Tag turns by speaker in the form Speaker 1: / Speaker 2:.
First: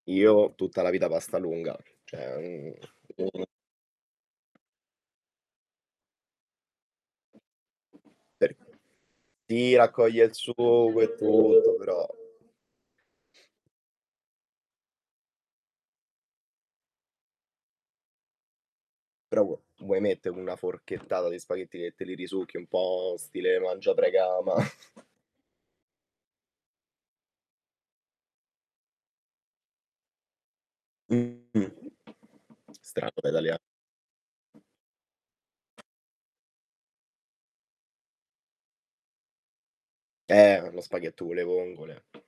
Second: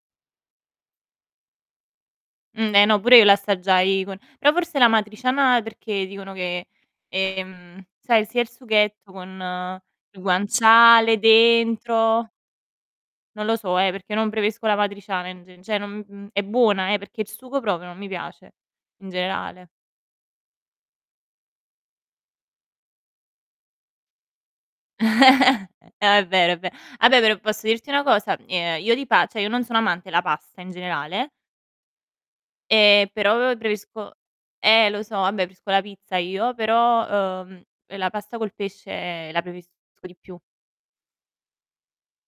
Speaker 1: Io tutta la vita pasta lunga, cioè, mhmm
Speaker 2: Mh. Eh no pure io
Speaker 1: mh.
Speaker 2: l'assaggiai con però forse l'amatriciana perché dicono che, ehm, sai sia il sughetto
Speaker 1: Sì,
Speaker 2: con il
Speaker 1: raccoglie il sugo e
Speaker 2: guanciale
Speaker 1: tutto, però.
Speaker 2: dentro non lo so eh, perché non preferisco l'amatriciana, in g cioè n n è buona eh, perché il sugo proprio non mi piace in
Speaker 1: Però,
Speaker 2: generale.
Speaker 1: vuoi mettere una forchettata di spaghetti che te li risucchi un po' stile Mangia, Prega, Ama?
Speaker 2: È vero, è ve vabbè però, posso dirti una cosa? Ehm, io di pa cioè io non sono amante la pasta in generale
Speaker 1: Mh-mh.
Speaker 2: e
Speaker 1: Strano da
Speaker 2: però
Speaker 1: italia
Speaker 2: preferisco eh lo so, vabbè, preferisco la pizza io, però, ehm, la pasta col pesce la preferisco di più.
Speaker 1: Eh, ma lo spaghetto con le vongole.